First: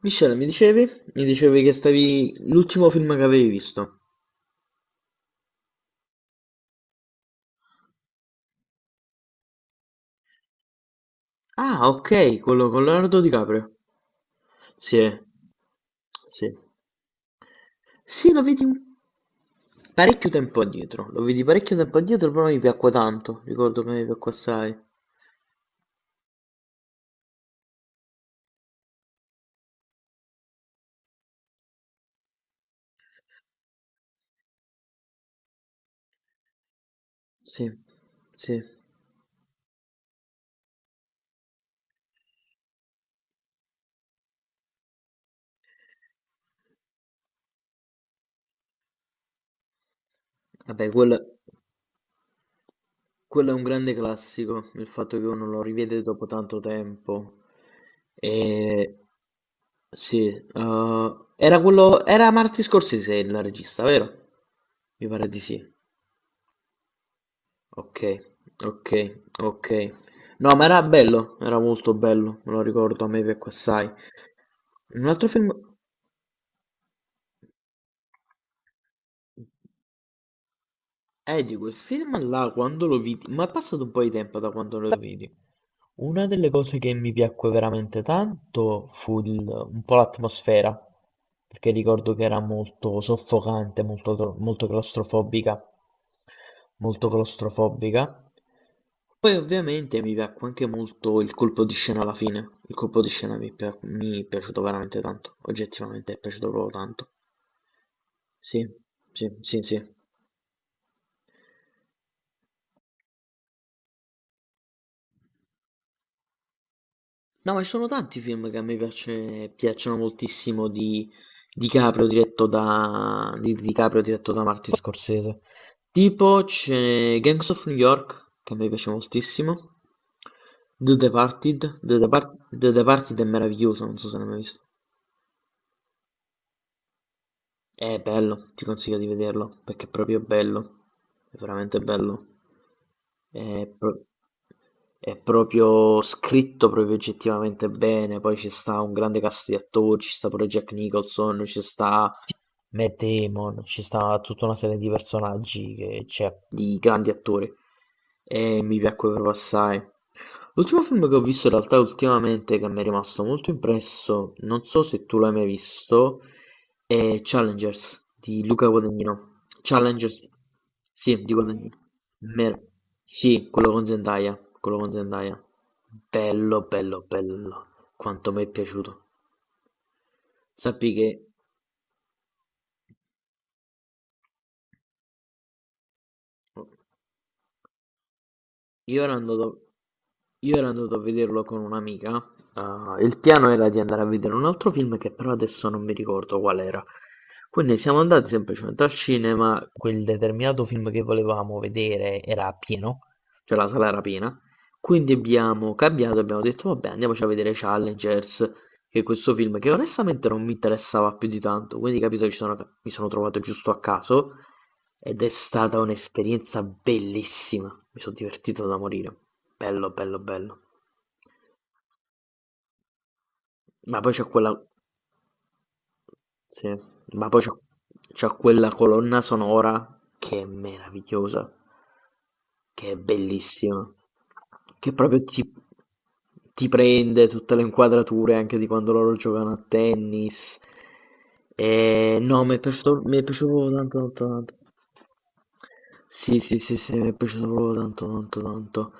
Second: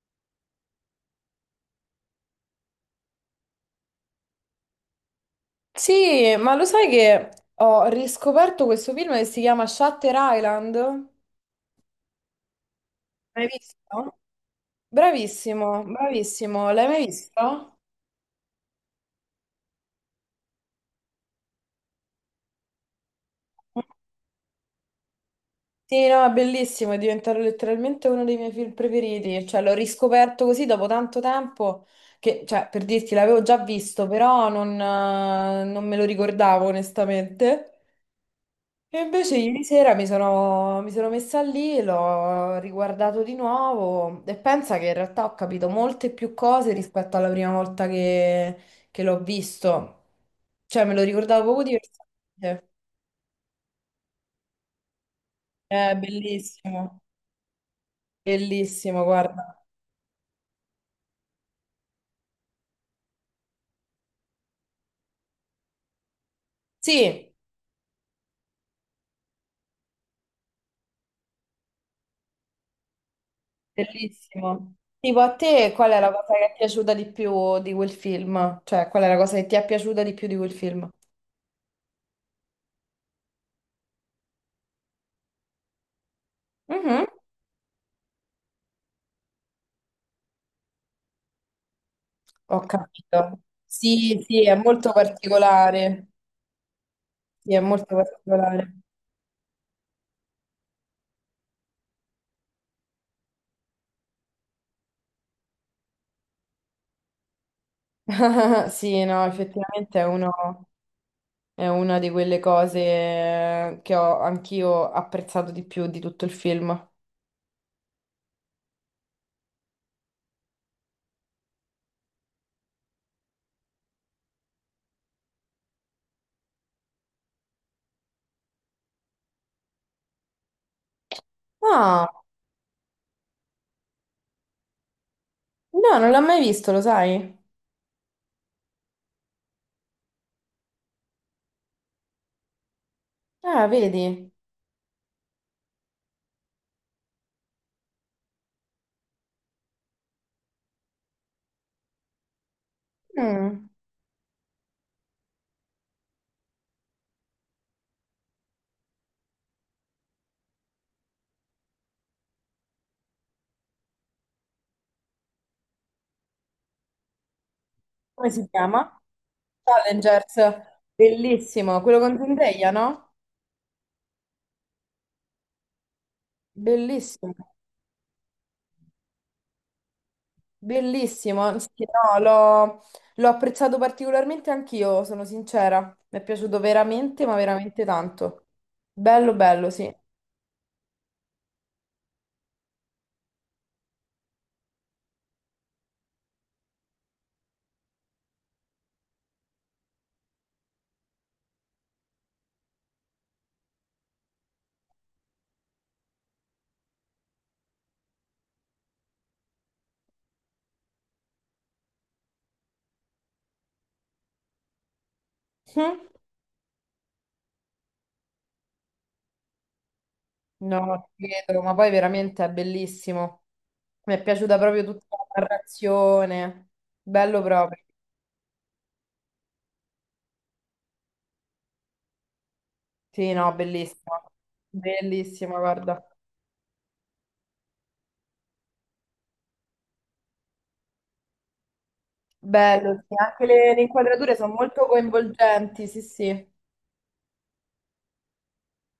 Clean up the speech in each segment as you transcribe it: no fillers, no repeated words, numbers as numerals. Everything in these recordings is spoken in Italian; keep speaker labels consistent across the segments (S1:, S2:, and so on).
S1: Michele, mi dicevi? Mi dicevi che stavi... l'ultimo film che avevi visto.
S2: Sì, ma lo sai che ho riscoperto questo film che si chiama Shutter Island?
S1: Ah, ok, quello con Leonardo
S2: L'hai
S1: DiCaprio.
S2: visto?
S1: Sì,
S2: Bravissimo,
S1: sì.
S2: bravissimo. L'hai mai visto?
S1: Sì, lo vedi un... parecchio tempo addietro. Lo vedi parecchio tempo addietro, però mi piacque tanto. Ricordo che mi piacque assai.
S2: Sì, no, è bellissimo, è diventato letteralmente uno dei miei film preferiti. Cioè, l'ho riscoperto così dopo tanto tempo per dirti, l'avevo già visto, però non me lo ricordavo
S1: Sì,
S2: onestamente.
S1: sì.
S2: E invece ieri sera mi sono messa lì, l'ho riguardato di nuovo e pensa che in realtà ho capito molte più cose rispetto alla prima volta che l'ho visto. Cioè,
S1: Vabbè,
S2: me lo
S1: quello...
S2: ricordavo poco diversamente.
S1: Quello è un grande classico, il fatto che uno lo
S2: È
S1: rivede dopo tanto
S2: bellissimo,
S1: tempo. E...
S2: bellissimo, guarda.
S1: Sì, era quello... Era Martin Scorsese il regista, vero? Mi pare di sì.
S2: Sì,
S1: Ok, ok, ok. No, ma era bello, era molto bello, me lo ricordo, a me piacque assai.
S2: bellissimo.
S1: Un
S2: Tipo
S1: altro
S2: a
S1: film...
S2: te, qual è la cosa che ti è piaciuta di più di quel film? Cioè, qual è la cosa che ti è piaciuta di più di quel film?
S1: Dico, il film là, quando lo vidi... Ma è passato un po' di tempo da quando lo vidi. Una delle cose che
S2: Mhm.
S1: mi piacque veramente tanto fu un po' l'atmosfera, perché ricordo che era
S2: Ho
S1: molto
S2: capito.
S1: soffocante, molto,
S2: Sì, sì, è
S1: molto
S2: molto
S1: claustrofobica,
S2: particolare.
S1: molto
S2: Sì, è molto
S1: claustrofobica.
S2: particolare.
S1: Poi ovviamente mi piacque anche molto il colpo di scena alla fine, il colpo di scena mi è piaciuto veramente tanto, oggettivamente è piaciuto proprio tanto. Sì,
S2: Sì, no,
S1: sì, sì, sì.
S2: effettivamente è uno- è una di quelle cose che ho anch'io apprezzato di più di tutto il film.
S1: No, ma ci sono tanti film che a me piacciono moltissimo di DiCaprio di DiCaprio diretto da Martin Scorsese. Tipo c'è Gangs of New York, che a me piace moltissimo. The Departed,
S2: Ah,
S1: The Departed è meraviglioso, non so se l'hai mai visto.
S2: no, non l'ho mai visto, lo sai?
S1: È bello, ti consiglio di vederlo, perché è proprio bello, è veramente bello.
S2: Ah,
S1: È, pro-
S2: vedi.
S1: è proprio scritto proprio oggettivamente bene, poi ci sta un grande cast di attori, ci sta pure Jack Nicholson, ci sta Matt Damon,
S2: Mm.
S1: ci sta tutta una serie di personaggi che c'è di grandi attori e mi piacquero assai. L'ultimo film che ho visto in realtà ultimamente che mi è rimasto molto impresso, non so se tu l'hai mai visto, è Challengers
S2: Come
S1: di
S2: si
S1: Luca
S2: chiama?
S1: Guadagnino. Challengers,
S2: Challengers.
S1: sì, di Guadagnino.
S2: Bellissimo, quello con
S1: Mer-
S2: Zendaya, no?
S1: sì, quello con Zendaya, quello con Zendaya. Bello, bello,
S2: Bellissimo,
S1: bello. Quanto mi è piaciuto. Sappi che
S2: bellissimo. Sì, no, l'ho apprezzato particolarmente anch'io, sono sincera. Mi è piaciuto veramente, ma veramente tanto.
S1: Io ero
S2: Bello,
S1: andato,
S2: bello, sì.
S1: io ero andato a vederlo con un'amica. Il piano era di andare a vedere un altro film che però adesso non mi ricordo qual era. Quindi siamo andati semplicemente al cinema, quel determinato film che volevamo vedere era pieno, cioè la sala era piena. Quindi abbiamo cambiato, abbiamo detto vabbè andiamoci a vedere Challengers, che questo film, che onestamente non mi interessava più di tanto, quindi capito, mi sono trovato giusto a caso ed è stata
S2: Mm?
S1: un'esperienza bellissima, mi sono divertito da morire, bello, bello, bello.
S2: No, ti credo, ma poi veramente è bellissimo.
S1: Ma poi
S2: Mi è
S1: c'è quella
S2: piaciuta proprio tutta la narrazione.
S1: Sì, ma poi
S2: Bello proprio.
S1: c'ha quella colonna sonora che è meravigliosa, che è
S2: Sì, no,
S1: bellissima,
S2: bellissimo.
S1: che
S2: Bellissimo, guarda.
S1: ti prende tutte le inquadrature anche di quando loro giocano a tennis. E no,
S2: Bello, sì.
S1: mi è
S2: Anche
S1: piaciuto proprio
S2: le
S1: tanto, tanto,
S2: inquadrature sono
S1: tanto.
S2: molto coinvolgenti, sì,
S1: Sì,
S2: sì.
S1: sì, sì, sì, mi è piaciuto proprio tanto, tanto, tanto.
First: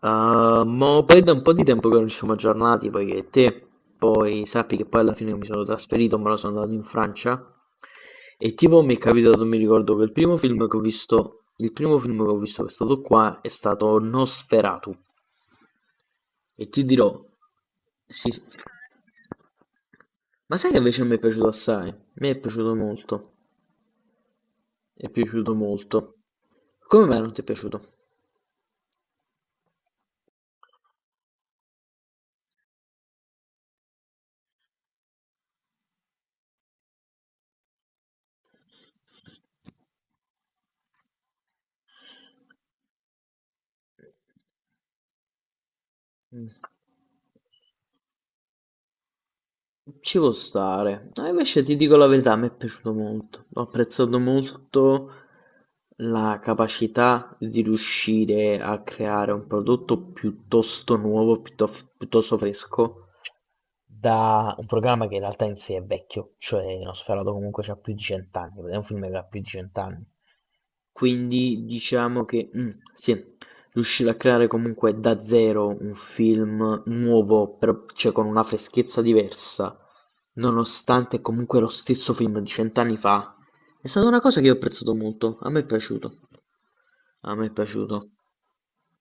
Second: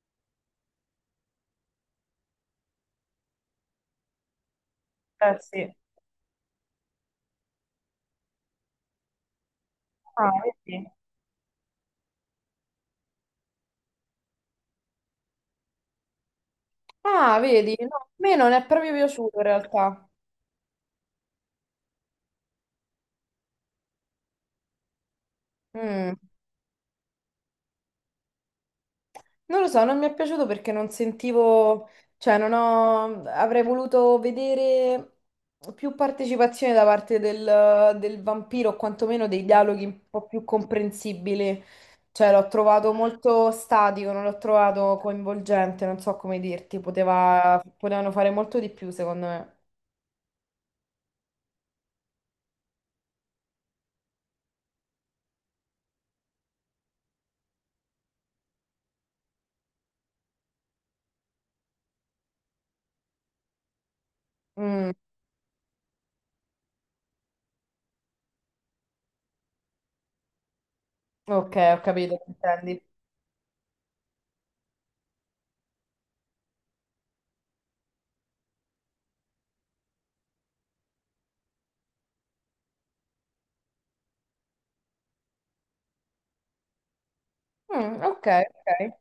S1: Mo poi da un po' di tempo che non ci siamo aggiornati, poi sappi che poi alla fine mi sono
S2: Sì.
S1: trasferito, me lo sono andato in Francia e tipo mi è capitato, mi ricordo che
S2: Ah, vedi?
S1: il primo film che ho visto che è stato qua è stato Nosferatu e ti dirò,
S2: Ah, vedi? No, a
S1: sì,
S2: me
S1: sì.
S2: non è proprio piaciuto in realtà.
S1: Ma sai che invece mi è piaciuto assai? Mi è piaciuto molto, è piaciuto
S2: Mm.
S1: molto. Come mai non ti è piaciuto?
S2: Non lo so, non mi è piaciuto perché non sentivo, cioè non ho, avrei voluto vedere più partecipazione da parte del vampiro, o quantomeno dei dialoghi un po' più comprensibili. Cioè l'ho trovato molto statico, non l'ho trovato coinvolgente, non so come
S1: Mm.
S2: dirti, poteva- potevano fare molto di più secondo me.
S1: Ci può stare. No, invece ti dico la verità, mi è piaciuto molto. Ho apprezzato molto la capacità di riuscire a creare un prodotto piuttosto nuovo, piuttosto fresco, da un
S2: Mm,
S1: programma che in realtà in sé è vecchio, cioè Nosferatu comunque ha più di cent'anni, è un film che ha più di cent'anni.
S2: ok,
S1: Quindi
S2: ho capito
S1: diciamo
S2: che
S1: che
S2: intendi.
S1: sì, riusciva a creare comunque da zero un film nuovo, però cioè con una freschezza diversa, nonostante comunque lo stesso film di cent'anni fa. È stata una cosa che io ho apprezzato molto, a me è piaciuto, a me è
S2: Mm,
S1: piaciuto.
S2: ok, ok.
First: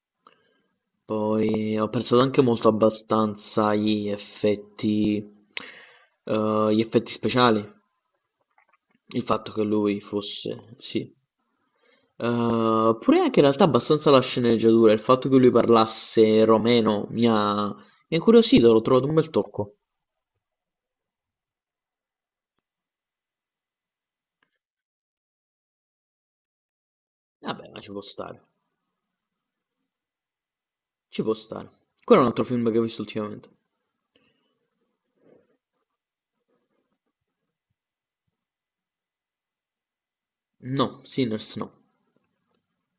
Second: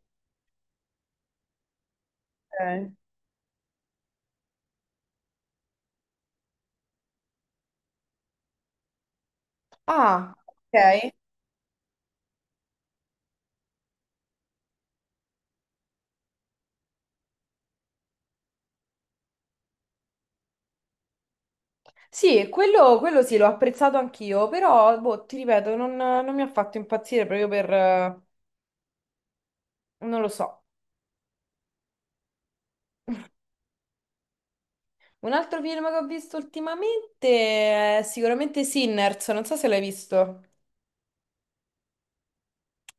S1: Poi ho apprezzato anche molto
S2: Ok.
S1: abbastanza gli effetti speciali, il fatto che lui
S2: Ah,
S1: fosse,
S2: ok.
S1: sì. Pure anche in realtà abbastanza la sceneggiatura, il fatto che lui parlasse romeno mi ha incuriosito, l'ho trovato un bel tocco.
S2: Sì, quello sì, l'ho apprezzato anch'io, però boh, ti ripeto, non mi ha fatto impazzire proprio
S1: Vabbè,
S2: per...
S1: ma ci può stare,
S2: non lo so.
S1: ci può stare. Quello è un altro film che ho visto ultimamente.
S2: Un altro film che ho visto ultimamente è sicuramente Sinners, non so se l'hai visto.
S1: No, Sinners no.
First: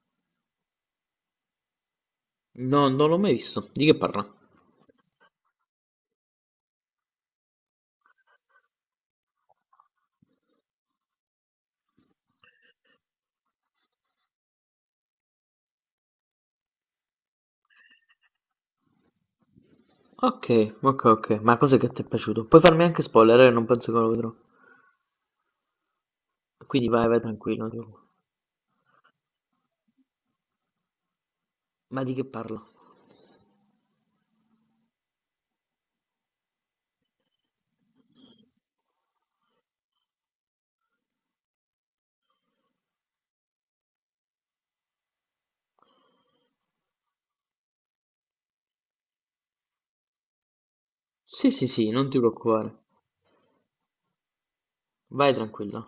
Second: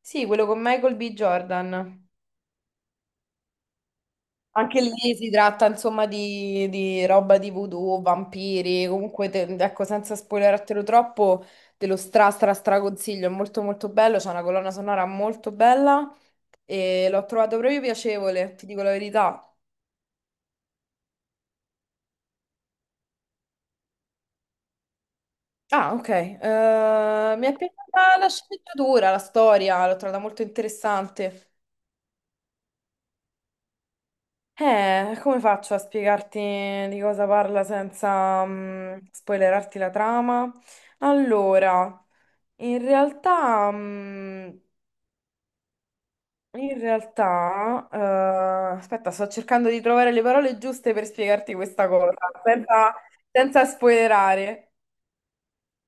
S2: Sì, quello con Michael B. Jordan.
S1: No, non l'ho mai visto. Di che parla?
S2: Anche lì si tratta insomma di roba di voodoo, vampiri, comunque te- ecco senza spoilerartelo troppo, te lo stra stra stra consiglio, è molto molto bello, c'è una colonna sonora molto bella e l'ho trovato proprio piacevole, ti dico la verità.
S1: Ok, ok, ok. Ma cos'è che ti è piaciuto? Puoi farmi anche spoiler, eh? Non penso che lo vedrò.
S2: Ah, ok.
S1: Quindi vai, vai
S2: Mi è
S1: tranquillo. Non ti preoccupare.
S2: piaciuta la sceneggiatura, la storia, l'ho trovata molto interessante.
S1: Ma di che parla?
S2: Come faccio a spiegarti di cosa parla senza spoilerarti la trama? Allora. In realtà, in realtà, aspetta, sto cercando di trovare le parole giuste per
S1: Sì,
S2: spiegarti
S1: sì,
S2: questa
S1: sì, non
S2: cosa,
S1: ti preoccupare.
S2: senza, senza spoilerare.
S1: Vai tranquilla.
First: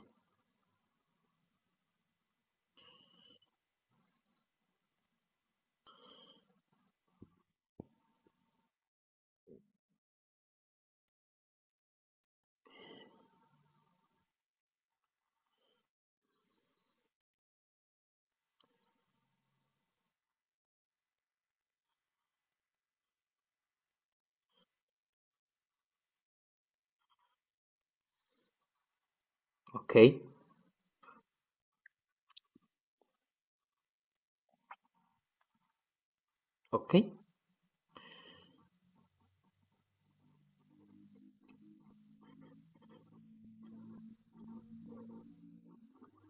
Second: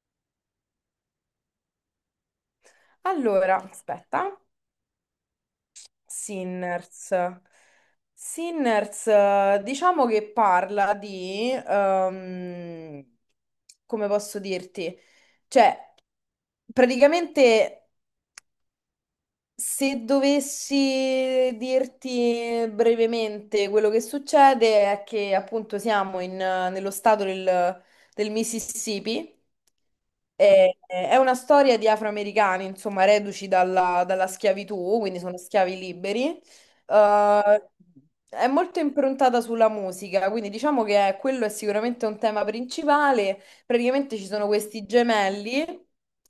S2: Allora, aspetta, Sinners. Sinners, diciamo che parla di, come posso dirti? Cioè, praticamente se dovessi dirti brevemente quello che succede è che appunto siamo in, nello stato del Mississippi.
S1: Ok,
S2: È una storia di afroamericani, insomma, reduci dalla schiavitù, quindi sono schiavi liberi.
S1: ok,
S2: Eh, è molto improntata sulla musica, quindi diciamo che quello è sicuramente un tema principale. Praticamente ci sono questi gemelli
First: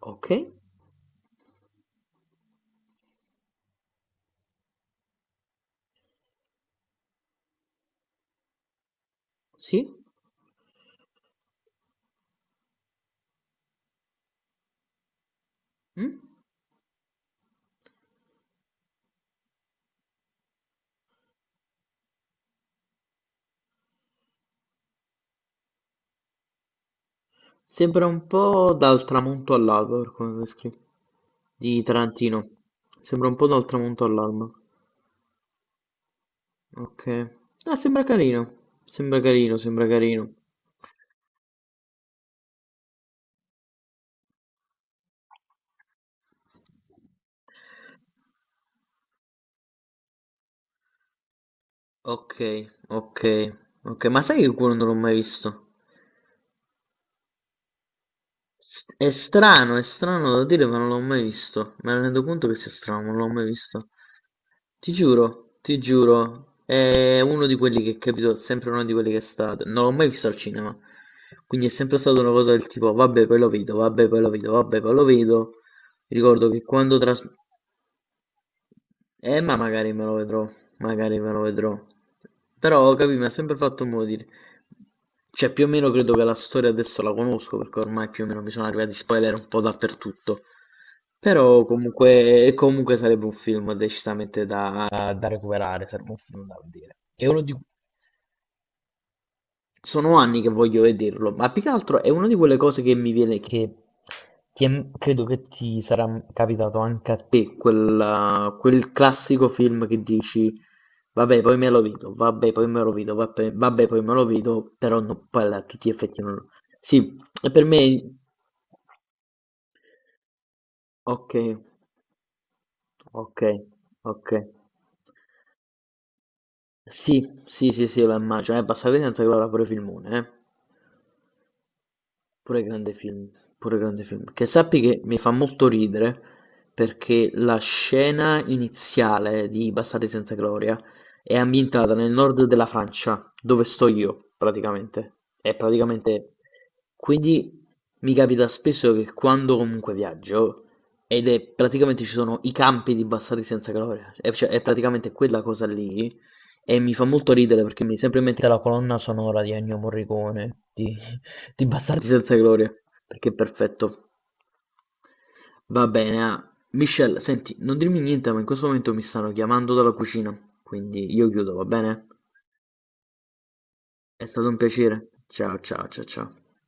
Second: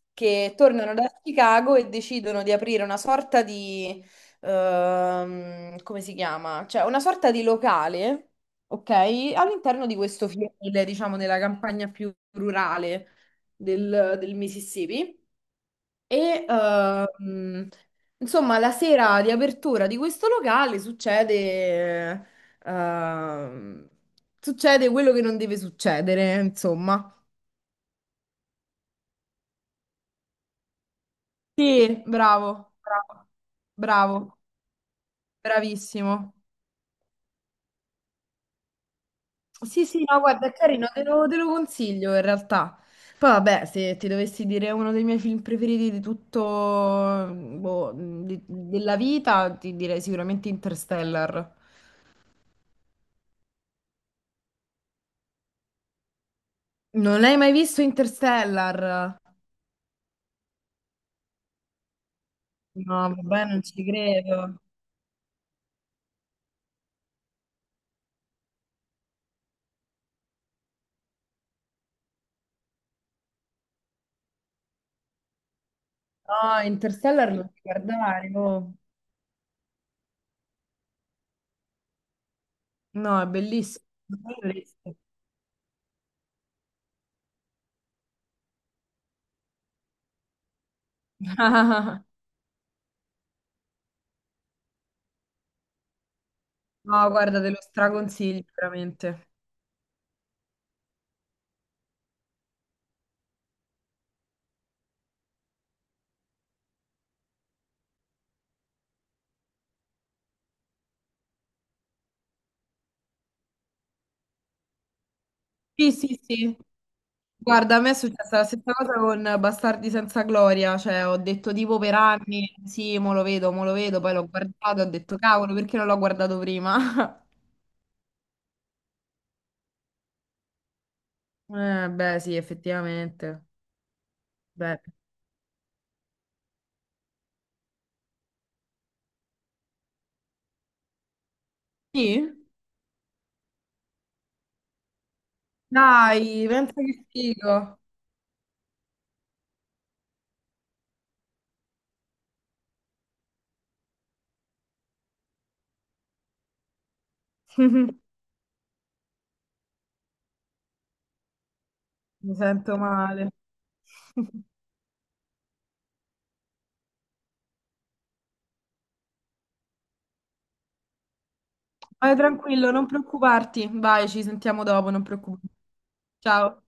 S1: ok.
S2: che tornano da Chicago e decidono di aprire una sorta di, come si chiama? Cioè una sorta di locale, ok? All'interno
S1: Sì?
S2: di questo fiele, diciamo, della campagna più rurale del Mississippi.
S1: Mm?
S2: E ehm, insomma, la sera di apertura di questo locale succede, ehm, succede quello che non deve succedere, insomma.
S1: Sembra un po' dal tramonto all'alba per come lo descrivi. Di
S2: Sì,
S1: Tarantino.
S2: bravo,
S1: Sembra
S2: bravo,
S1: un po' dal tramonto
S2: bravo,
S1: all'alba.
S2: bravissimo.
S1: Okay. Ah, sembra carino. Sembra carino,
S2: Sì,
S1: sembra
S2: sì, no,
S1: carino.
S2: guarda, è carino, te lo consiglio in realtà. Poi vabbè, se ti dovessi dire uno dei miei film preferiti di tutto, boh, di- della vita, ti direi sicuramente Interstellar.
S1: Okay, okay, okay. Ma sai che quello non l'ho mai visto?
S2: Non l'hai mai visto Interstellar?
S1: È strano da dire ma non l'ho mai visto. Me ne rendo conto che sia strano, ma
S2: No,
S1: non l'ho mai
S2: vabbè, non ci
S1: visto.
S2: credo.
S1: Ti giuro, è uno di quelli che capito, sempre uno di quelli che è stato. Non l'ho mai visto al cinema. Quindi è sempre stata una cosa del tipo, vabbè, poi lo vedo, vabbè, poi lo vedo, vabbè, poi lo vedo. Ricordo
S2: No,
S1: che quando tras-
S2: Interstellar lo devi guardare, oh.
S1: Ma magari me lo vedrò, magari me lo vedrò. Però, capì,
S2: No,
S1: mi
S2: è
S1: ha sempre fatto
S2: bellissimo.
S1: mo'
S2: Non
S1: dire.
S2: dovresti.
S1: Cioè, più o meno credo che la storia adesso la conosco, perché ormai più o meno mi sono arrivati spoiler un po' dappertutto. Però comunque, e comunque sarebbe un film decisamente da, da recuperare, sarebbe un film da vedere.
S2: No, guarda, te lo straconsiglio veramente.
S1: Sono anni che voglio vederlo, ma più che altro è una di quelle cose che mi viene che credo che ti sarà capitato anche a te, quel classico film che dici vabbè poi me lo vedo, vabbè poi me lo vedo, vabbè, vabbè, poi me lo vedo, però no, poi a tutti
S2: Sì,
S1: gli effetti
S2: sì,
S1: non lo...
S2: sì.
S1: Sì, e per
S2: Guarda, a me è
S1: me...
S2: successa la stessa cosa con Bastardi senza gloria, cioè ho
S1: Ok,
S2: detto tipo per anni, sì,
S1: ok,
S2: mo lo vedo, poi l'ho
S1: ok.
S2: guardato, ho detto cavolo, perché non l'ho guardato
S1: Sì,
S2: prima?
S1: sì, sì, sì, lo immagino, è abbastanza senza che l'avrà pure filmone, eh.
S2: Beh, sì,
S1: Pure grande film,
S2: effettivamente.
S1: pure grande film. Che
S2: Beh.
S1: sappi che mi fa molto ridere perché la scena iniziale di Bastardi senza gloria è ambientata nel
S2: Sì?
S1: nord della Francia, dove sto io, praticamente. È praticamente...
S2: Dai, pensa che
S1: Quindi
S2: figo.
S1: mi capita spesso che quando comunque viaggio, ed è praticamente ci sono i campi di Bastardi senza gloria, è, cioè, è praticamente quella cosa lì, e mi fa molto ridere perché mi viene sempre in mente la colonna sonora di Ennio Morricone, di Bastardi
S2: Mi
S1: senza gloria,
S2: sento
S1: perché
S2: male.
S1: è perfetto. Va bene, ah. Michelle, senti, non dirmi niente, ma in questo momento mi stanno chiamando dalla cucina, quindi io chiudo, va bene?
S2: Vai tranquillo, non preoccuparti. Vai, ci
S1: È stato un
S2: sentiamo dopo, non
S1: piacere.
S2: preoccuparti.
S1: Ciao, ciao, ciao, ciao.
S2: Ciao.